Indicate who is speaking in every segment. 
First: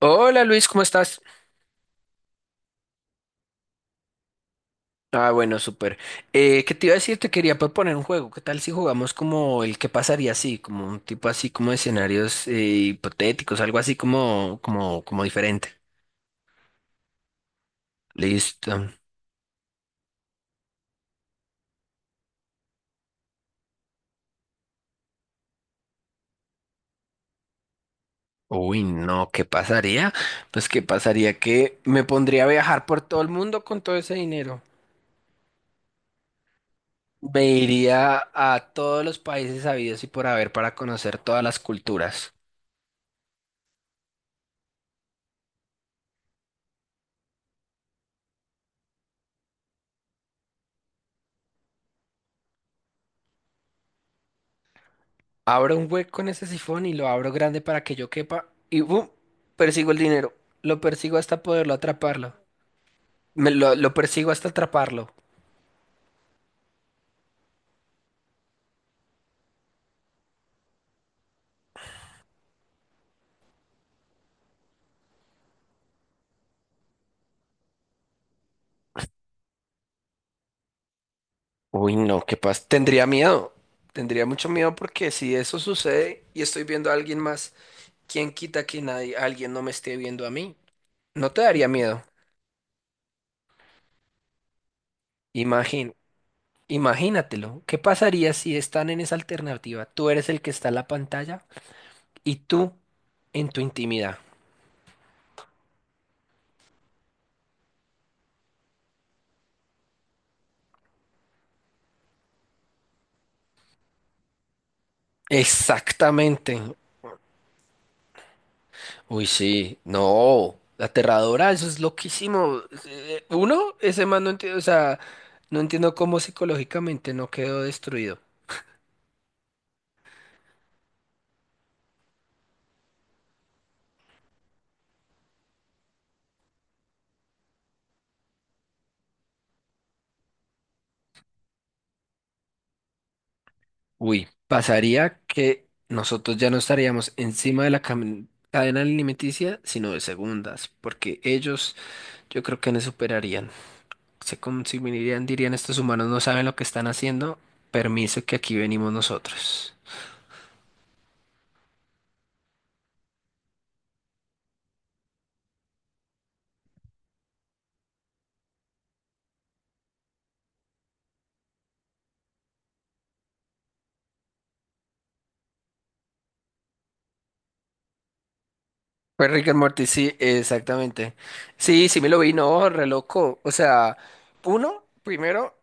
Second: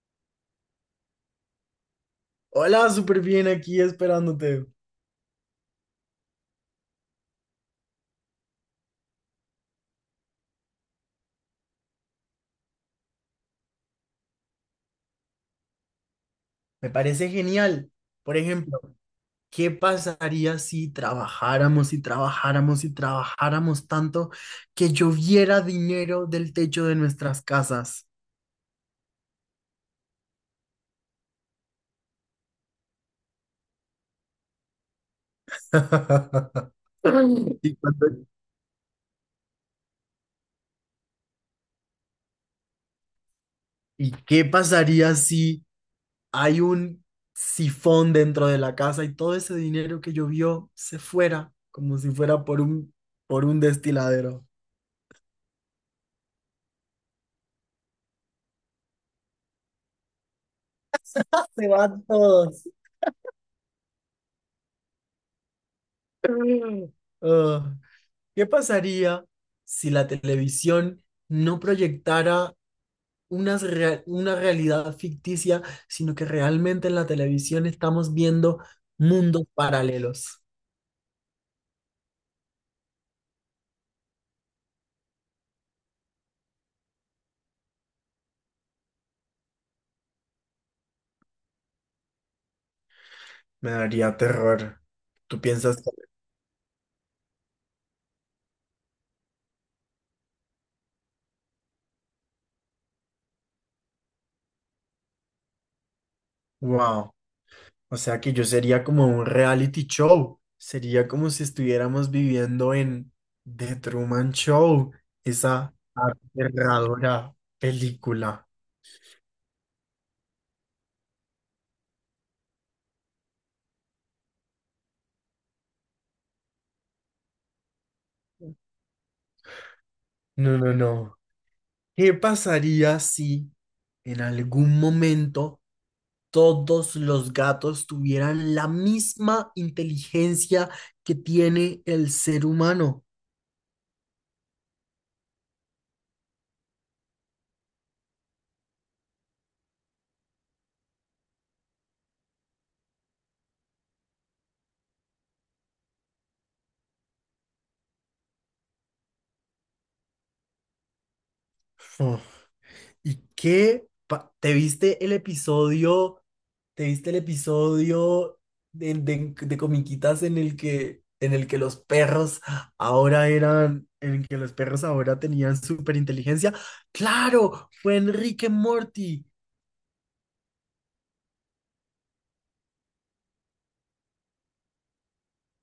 Speaker 1: Hola Luis, ¿cómo estás?
Speaker 2: Hola, súper bien aquí esperándote.
Speaker 1: Ah, bueno, súper. ¿Qué te iba a decir? Te quería proponer un juego. ¿Qué tal si jugamos como el que pasaría así? Como un tipo así como de escenarios hipotéticos, algo así como diferente.
Speaker 2: Me parece genial. Por
Speaker 1: Listo.
Speaker 2: ejemplo, ¿qué pasaría si trabajáramos tanto que lloviera dinero del techo de nuestras casas?
Speaker 1: Uy, no, ¿qué pasaría? Pues qué pasaría que me pondría a viajar por todo el mundo con todo ese dinero. Me
Speaker 2: ¿Y, cuando-
Speaker 1: iría a todos los países habidos y por haber para conocer todas las culturas.
Speaker 2: y qué pasaría si hay un sifón dentro de la casa y todo ese dinero que llovió se fuera como si fuera por un destiladero?
Speaker 1: Abro un hueco en ese sifón y lo abro grande para que yo quepa y ¡bum! Persigo el dinero. Lo persigo hasta
Speaker 2: Se
Speaker 1: poderlo
Speaker 2: van
Speaker 1: atraparlo.
Speaker 2: todos.
Speaker 1: Me lo persigo hasta atraparlo.
Speaker 2: Ah. ¿Qué pasaría si la televisión no proyectara una realidad ficticia, sino que realmente en la televisión estamos viendo mundos paralelos?
Speaker 1: Uy, no, qué pasa. Tendría miedo. Tendría mucho miedo porque si eso sucede y estoy viendo a alguien más, ¿quién quita que nadie, alguien no me esté viendo a mí? No te daría miedo.
Speaker 2: Me daría terror. Tú piensas,
Speaker 1: Imagín, imagínatelo. ¿Qué pasaría si están en esa alternativa? Tú eres el que está en la pantalla y tú en tu intimidad.
Speaker 2: wow, o sea que yo sería como un reality show. Sería como si estuviéramos viviendo en The Truman Show, esa
Speaker 1: Exactamente.
Speaker 2: aterradora película.
Speaker 1: Uy, sí, no, aterradora, eso es loquísimo. Uno, ese man no entiendo, o sea, no entiendo cómo psicológicamente no quedó destruido.
Speaker 2: No, no, no. ¿Qué pasaría si en algún momento todos los gatos tuvieran la misma inteligencia que tiene el ser humano?
Speaker 1: Uy, pasaría que nosotros ya no estaríamos encima de la cadena alimenticia, sino de segundas, porque ellos yo creo que no superarían. Se consumirían, dirían, estos humanos no saben lo que están haciendo, permiso que aquí venimos nosotros.
Speaker 2: Uf. ¿Y qué? ¿Te viste el episodio? ¿Te viste el episodio de, de Comiquitas en el que los perros ahora eran, en el que los perros ahora tenían superinteligencia? ¡Claro! Fue Enrique Morty.
Speaker 1: Fue Rick and Morty, sí, exactamente. Sí, sí me lo vi, no, re loco. O sea, uno, primero,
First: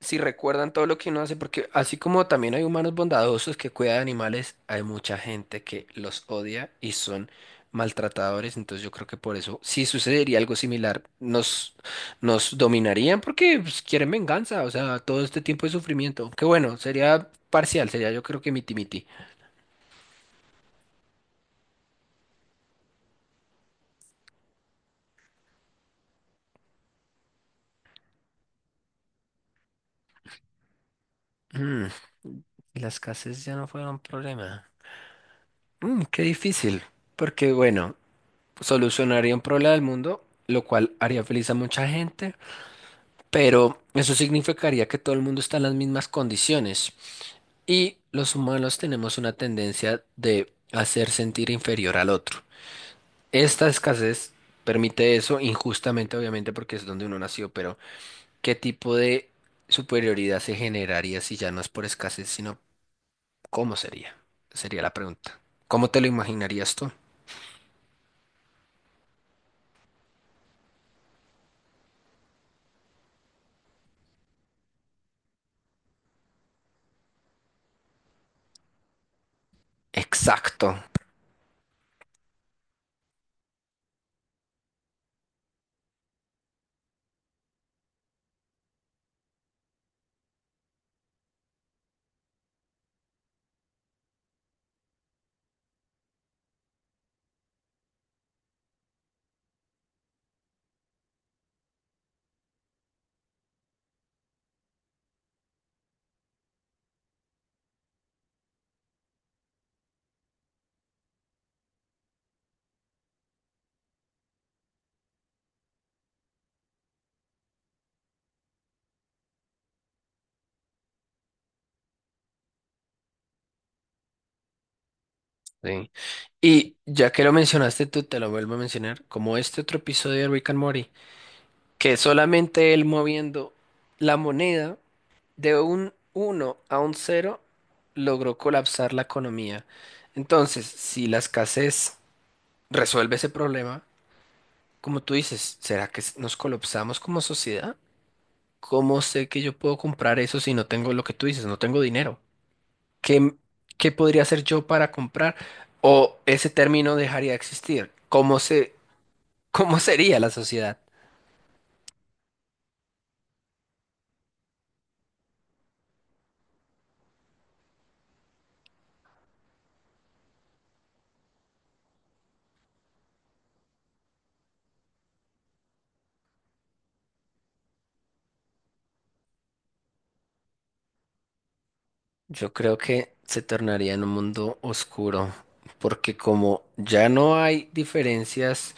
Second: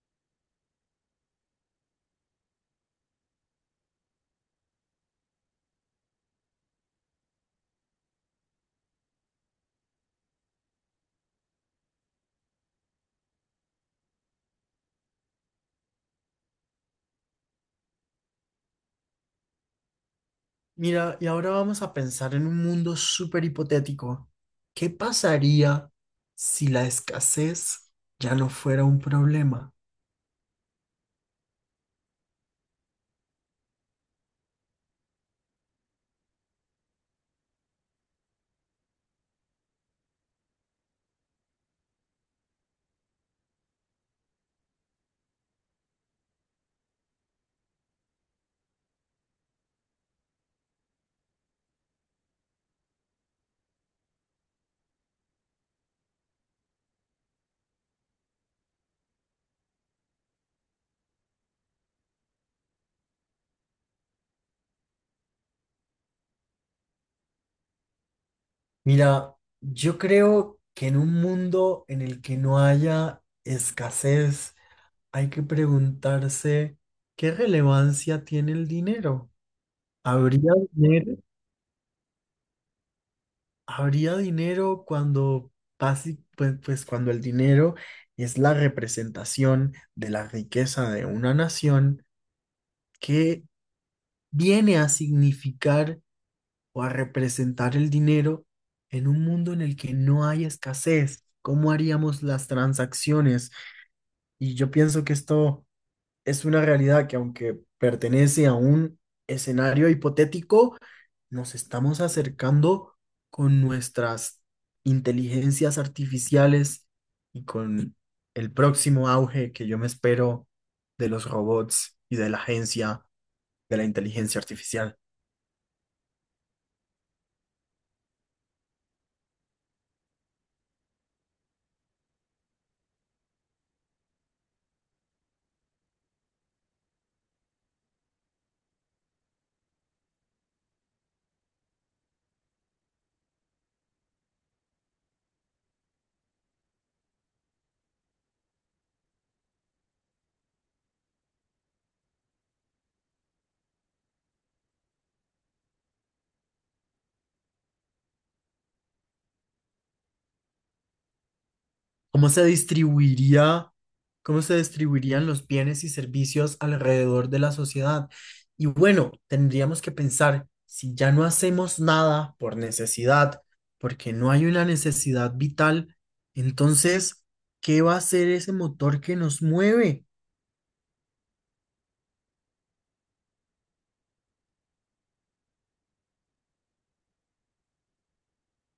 Speaker 1: si recuerdan todo lo que uno hace, porque así como también hay humanos bondadosos que cuidan de animales, hay mucha gente que los odia y son maltratadores. Entonces yo creo que por eso, si sucedería algo similar, nos dominarían porque pues, quieren venganza, o sea, todo este tiempo de sufrimiento. Que bueno, sería parcial, sería yo creo que miti-miti.
Speaker 2: Mira, y ahora vamos a pensar en un mundo súper hipotético. ¿Qué pasaría si la escasez ya no fuera un problema?
Speaker 1: Mm, las casas ya no fueron problema. Mm, qué difícil, porque bueno, solucionaría un problema del mundo, lo cual haría feliz a mucha gente, pero eso significaría que todo el mundo está en las mismas condiciones y los humanos tenemos una tendencia de hacer sentir inferior al otro. Esta escasez permite eso injustamente, obviamente, porque es donde uno nació, pero ¿qué tipo de superioridad se generaría si ya no es por escasez, sino cómo sería? Sería la pregunta. ¿Cómo te lo imaginarías tú?
Speaker 2: Mira, yo creo que en un mundo en el que no haya escasez, hay que preguntarse qué relevancia tiene el dinero. ¿Habría
Speaker 1: Exacto.
Speaker 2: dinero? ¿Habría dinero cuando, pues cuando el dinero es la representación de la riqueza de una nación, que viene a significar o a representar el dinero en un mundo en el que no hay escasez? ¿Cómo haríamos las transacciones? Y yo pienso que esto es una realidad que, aunque pertenece a un escenario hipotético, nos estamos acercando con nuestras inteligencias artificiales y con el próximo auge que yo me espero de los robots y de la agencia de la inteligencia artificial.
Speaker 1: Sí. Y ya que lo mencionaste tú, te lo vuelvo a mencionar, como este otro episodio de Rick and Morty, que solamente él moviendo la moneda de un uno a un cero logró colapsar la economía. Entonces, si la escasez resuelve ese problema, como tú dices, ¿será que nos colapsamos como sociedad? ¿Cómo sé que yo puedo comprar eso si no tengo lo que tú dices, no tengo dinero? ¿Qué, ¿qué podría hacer yo para comprar? ¿O ese término dejaría de existir? ¿Cómo sería la sociedad?
Speaker 2: ¿Cómo se distribuiría? ¿Cómo se distribuirían los bienes y servicios alrededor de la sociedad? Y bueno, tendríamos que pensar, si ya no hacemos nada por necesidad, porque no hay una necesidad vital, entonces, ¿qué va a ser ese motor que nos mueve?
Speaker 1: Yo creo que se tornaría en un mundo oscuro, porque como ya no hay diferencias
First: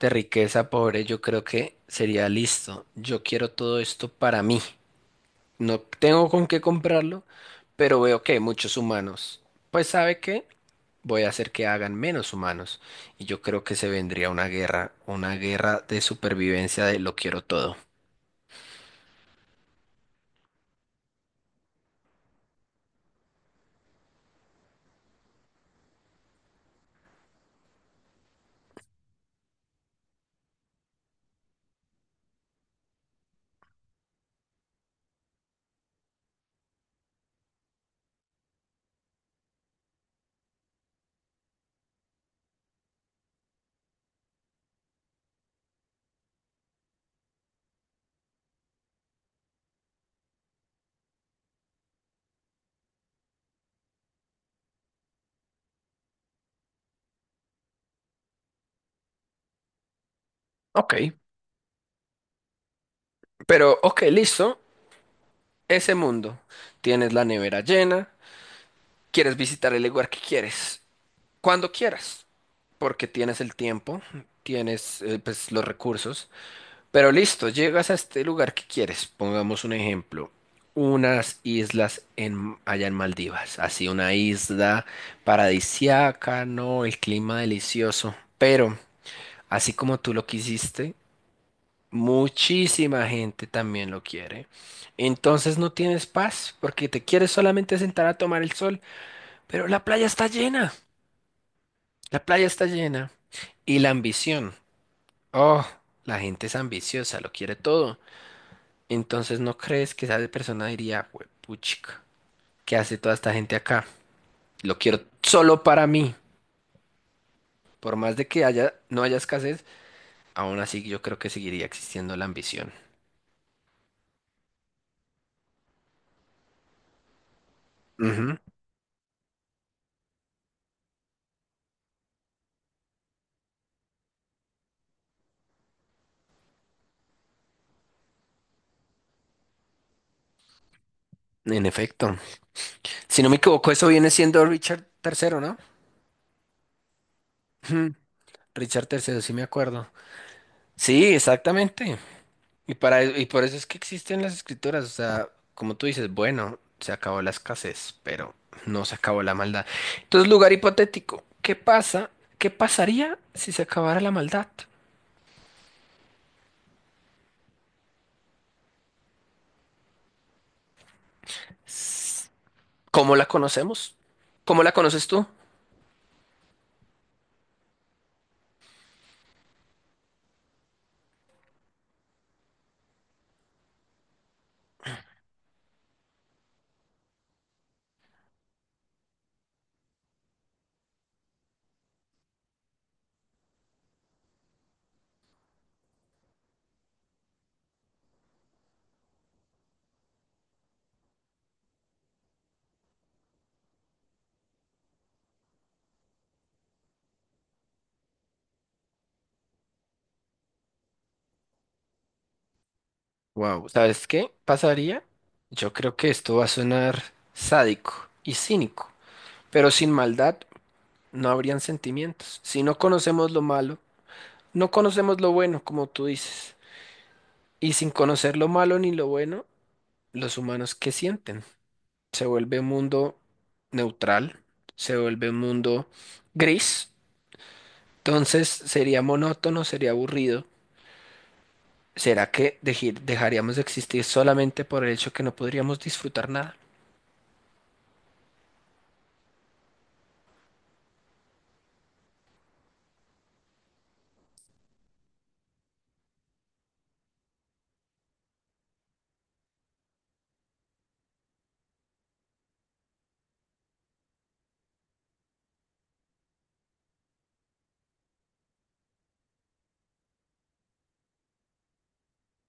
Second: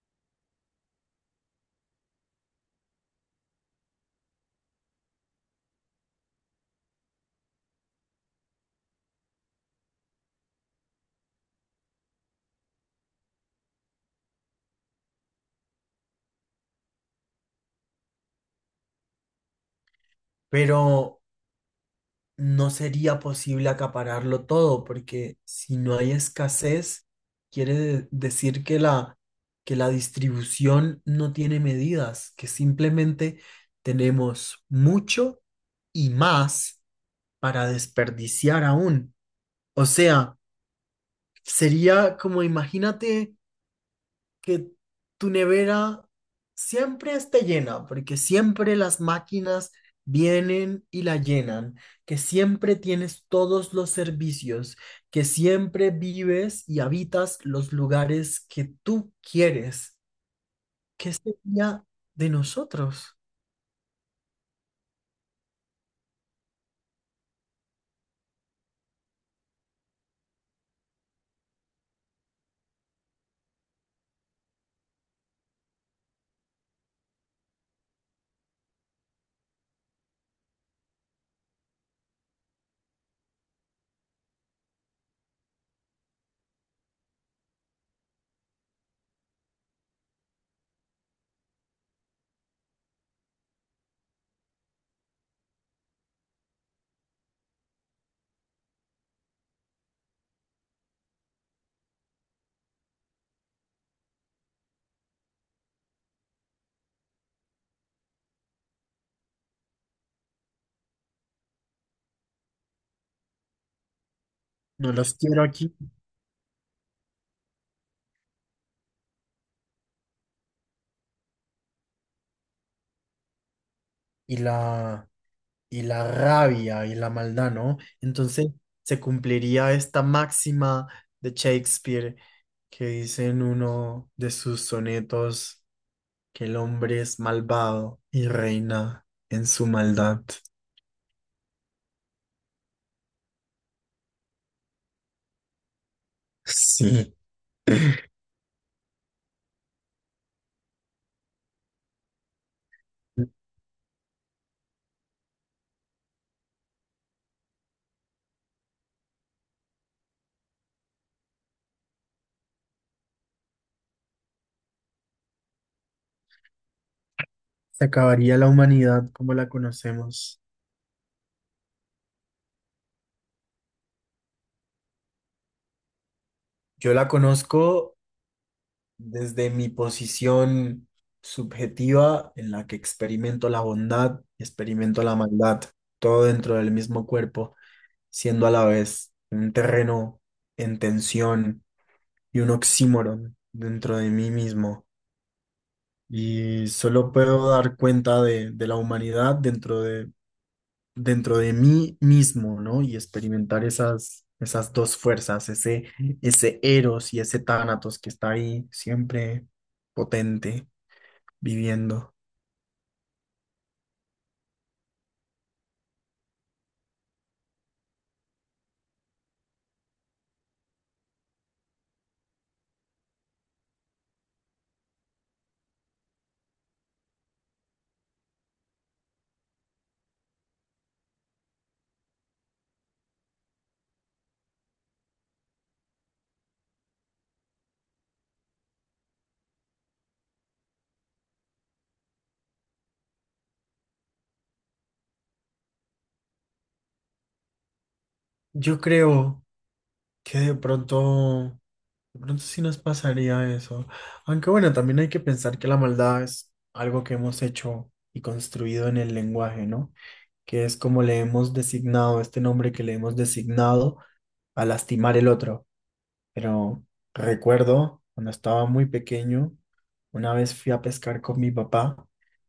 Speaker 1: de riqueza, pobre, yo creo que sería listo. Yo quiero todo esto para mí. No tengo con qué comprarlo, pero veo que hay muchos humanos. Pues ¿sabe qué? Voy a hacer que hagan menos humanos. Y yo creo que se vendría una guerra de supervivencia de lo quiero todo.
Speaker 2: Pero no sería posible acapararlo todo, porque si no hay escasez, quiere decir que la distribución no tiene medidas, que simplemente tenemos mucho y más para desperdiciar aún. O sea, sería como, imagínate que tu nevera siempre esté llena, porque siempre las máquinas vienen y la llenan, que siempre tienes todos los servicios, que siempre vives y habitas los lugares que tú quieres.
Speaker 1: Ok,
Speaker 2: ¿Qué sería de nosotros?
Speaker 1: pero ok, listo. Ese mundo. Tienes la nevera llena, quieres visitar el lugar que quieres, cuando quieras, porque tienes el tiempo, tienes pues los recursos. Pero listo, llegas a este lugar que quieres. Pongamos un ejemplo. Unas islas en, allá en Maldivas. Así una isla paradisiaca, ¿no? El clima delicioso. Pero, así como tú lo quisiste, muchísima gente también lo quiere. Entonces no tienes paz porque te quieres solamente sentar a tomar el sol. Pero la playa está llena. La playa está llena. Y la ambición. Oh, la gente es ambiciosa, lo quiere todo. Entonces, ¿no crees que esa persona diría, puchica, ¿qué hace toda esta gente acá? Lo
Speaker 2: No
Speaker 1: quiero
Speaker 2: los quiero
Speaker 1: solo
Speaker 2: aquí.
Speaker 1: para mí. Por más de que haya, no haya escasez, aún así yo creo que seguiría existiendo la ambición.
Speaker 2: Y la, y la rabia y la maldad, ¿no?
Speaker 1: Ujú,
Speaker 2: Entonces se cumpliría esta máxima de Shakespeare, que dice en uno de sus sonetos, que el hombre es malvado y reina en su maldad.
Speaker 1: en efecto. Si no me equivoco, eso viene siendo Richard Tercero, ¿no?
Speaker 2: Sí.
Speaker 1: Ujú, Richard Tercero, sí me acuerdo. Sí, exactamente. Y y por eso es que existen las escritoras, o sea, como tú dices, bueno, se acabó la escasez, pero no se acabó la maldad. Entonces, lugar hipotético, ¿qué pasa? ¿Qué pasaría si se acabara la maldad?
Speaker 2: Se acabaría la humanidad como la conocemos.
Speaker 1: S- ¿Cómo la conocemos? ¿Cómo la conoces tú?
Speaker 2: Yo la conozco desde mi posición subjetiva, en la que experimento la bondad y experimento la maldad, todo dentro del mismo cuerpo, siendo a la vez un terreno en tensión y un oxímoron dentro de mí mismo. Y solo puedo dar cuenta de la humanidad dentro de mí mismo, ¿no? Y experimentar esas, esas dos fuerzas, ese Eros y ese Tánatos que está ahí siempre potente, viviendo.
Speaker 1: Wow, ¿sabes qué pasaría? Yo creo que esto va a sonar sádico y cínico, pero sin maldad no habrían sentimientos. Si no conocemos lo malo, no conocemos lo bueno, como tú dices. Y sin conocer lo malo ni lo bueno, los humanos ¿qué sienten? Se vuelve un mundo neutral, se vuelve un mundo gris. Entonces sería monótono, sería aburrido. ¿Será que dejaríamos de existir solamente por el hecho que no podríamos disfrutar nada?
Speaker 2: Yo creo que de pronto sí nos pasaría eso. Aunque bueno, también hay que pensar que la maldad es algo que hemos hecho y construido en el lenguaje, ¿no? Que es como le hemos designado, este nombre que le hemos designado a lastimar el otro. Pero recuerdo cuando estaba muy pequeño, una vez fui a pescar con mi papá,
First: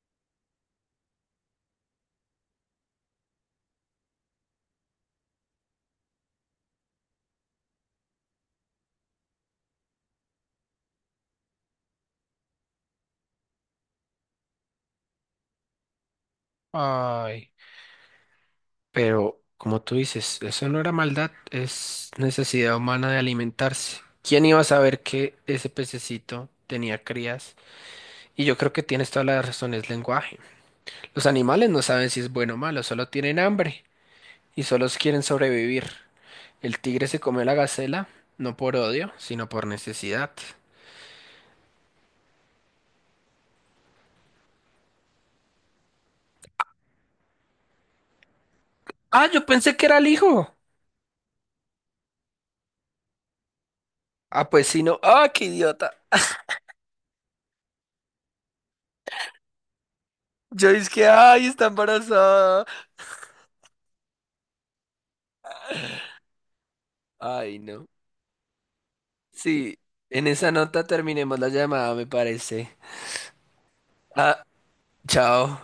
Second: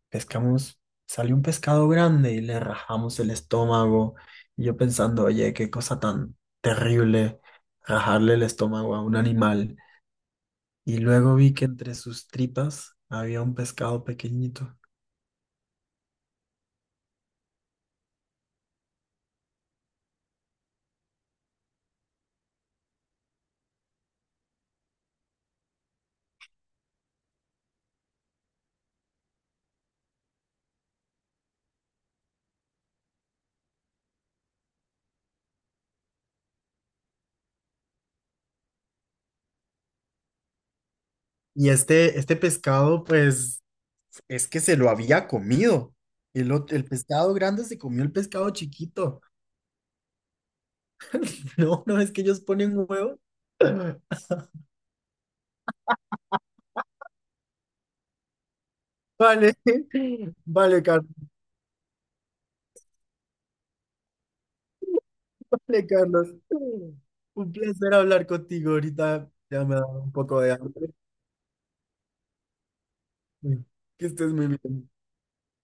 Speaker 2: pescamos, salió un pescado grande y le rajamos el estómago. Y yo pensando, oye, qué cosa tan terrible rajarle el estómago a un animal. Y luego vi que entre sus tripas había un pescado pequeñito.
Speaker 1: Ay, pero, como tú dices, eso no era maldad, es necesidad humana de alimentarse. ¿Quién iba a saber que ese pececito tenía crías? Y yo creo que tienes toda la razón, es lenguaje. Los animales no saben si es bueno o malo, solo tienen hambre y solo quieren sobrevivir. El tigre se comió la gacela, no por odio, sino por necesidad.
Speaker 2: Y este pescado, pues, es que se lo había comido. El pescado grande se comió el pescado chiquito.
Speaker 1: Ah, yo pensé que era el hijo.
Speaker 2: No, no, es que ellos ponen un huevo.
Speaker 1: Ah, pues sí, no. Ah, qué idiota.
Speaker 2: Vale,
Speaker 1: Yo
Speaker 2: vale,
Speaker 1: es que,
Speaker 2: Carlos,
Speaker 1: ay, está embarazada.
Speaker 2: vale, Carlos. Un
Speaker 1: Ay, no.
Speaker 2: placer hablar contigo ahorita. Ya me
Speaker 1: Sí,
Speaker 2: da un
Speaker 1: en
Speaker 2: poco
Speaker 1: esa
Speaker 2: de
Speaker 1: nota
Speaker 2: hambre.
Speaker 1: terminemos la llamada, me parece.
Speaker 2: Que estés
Speaker 1: Ah,
Speaker 2: muy bien.
Speaker 1: chao.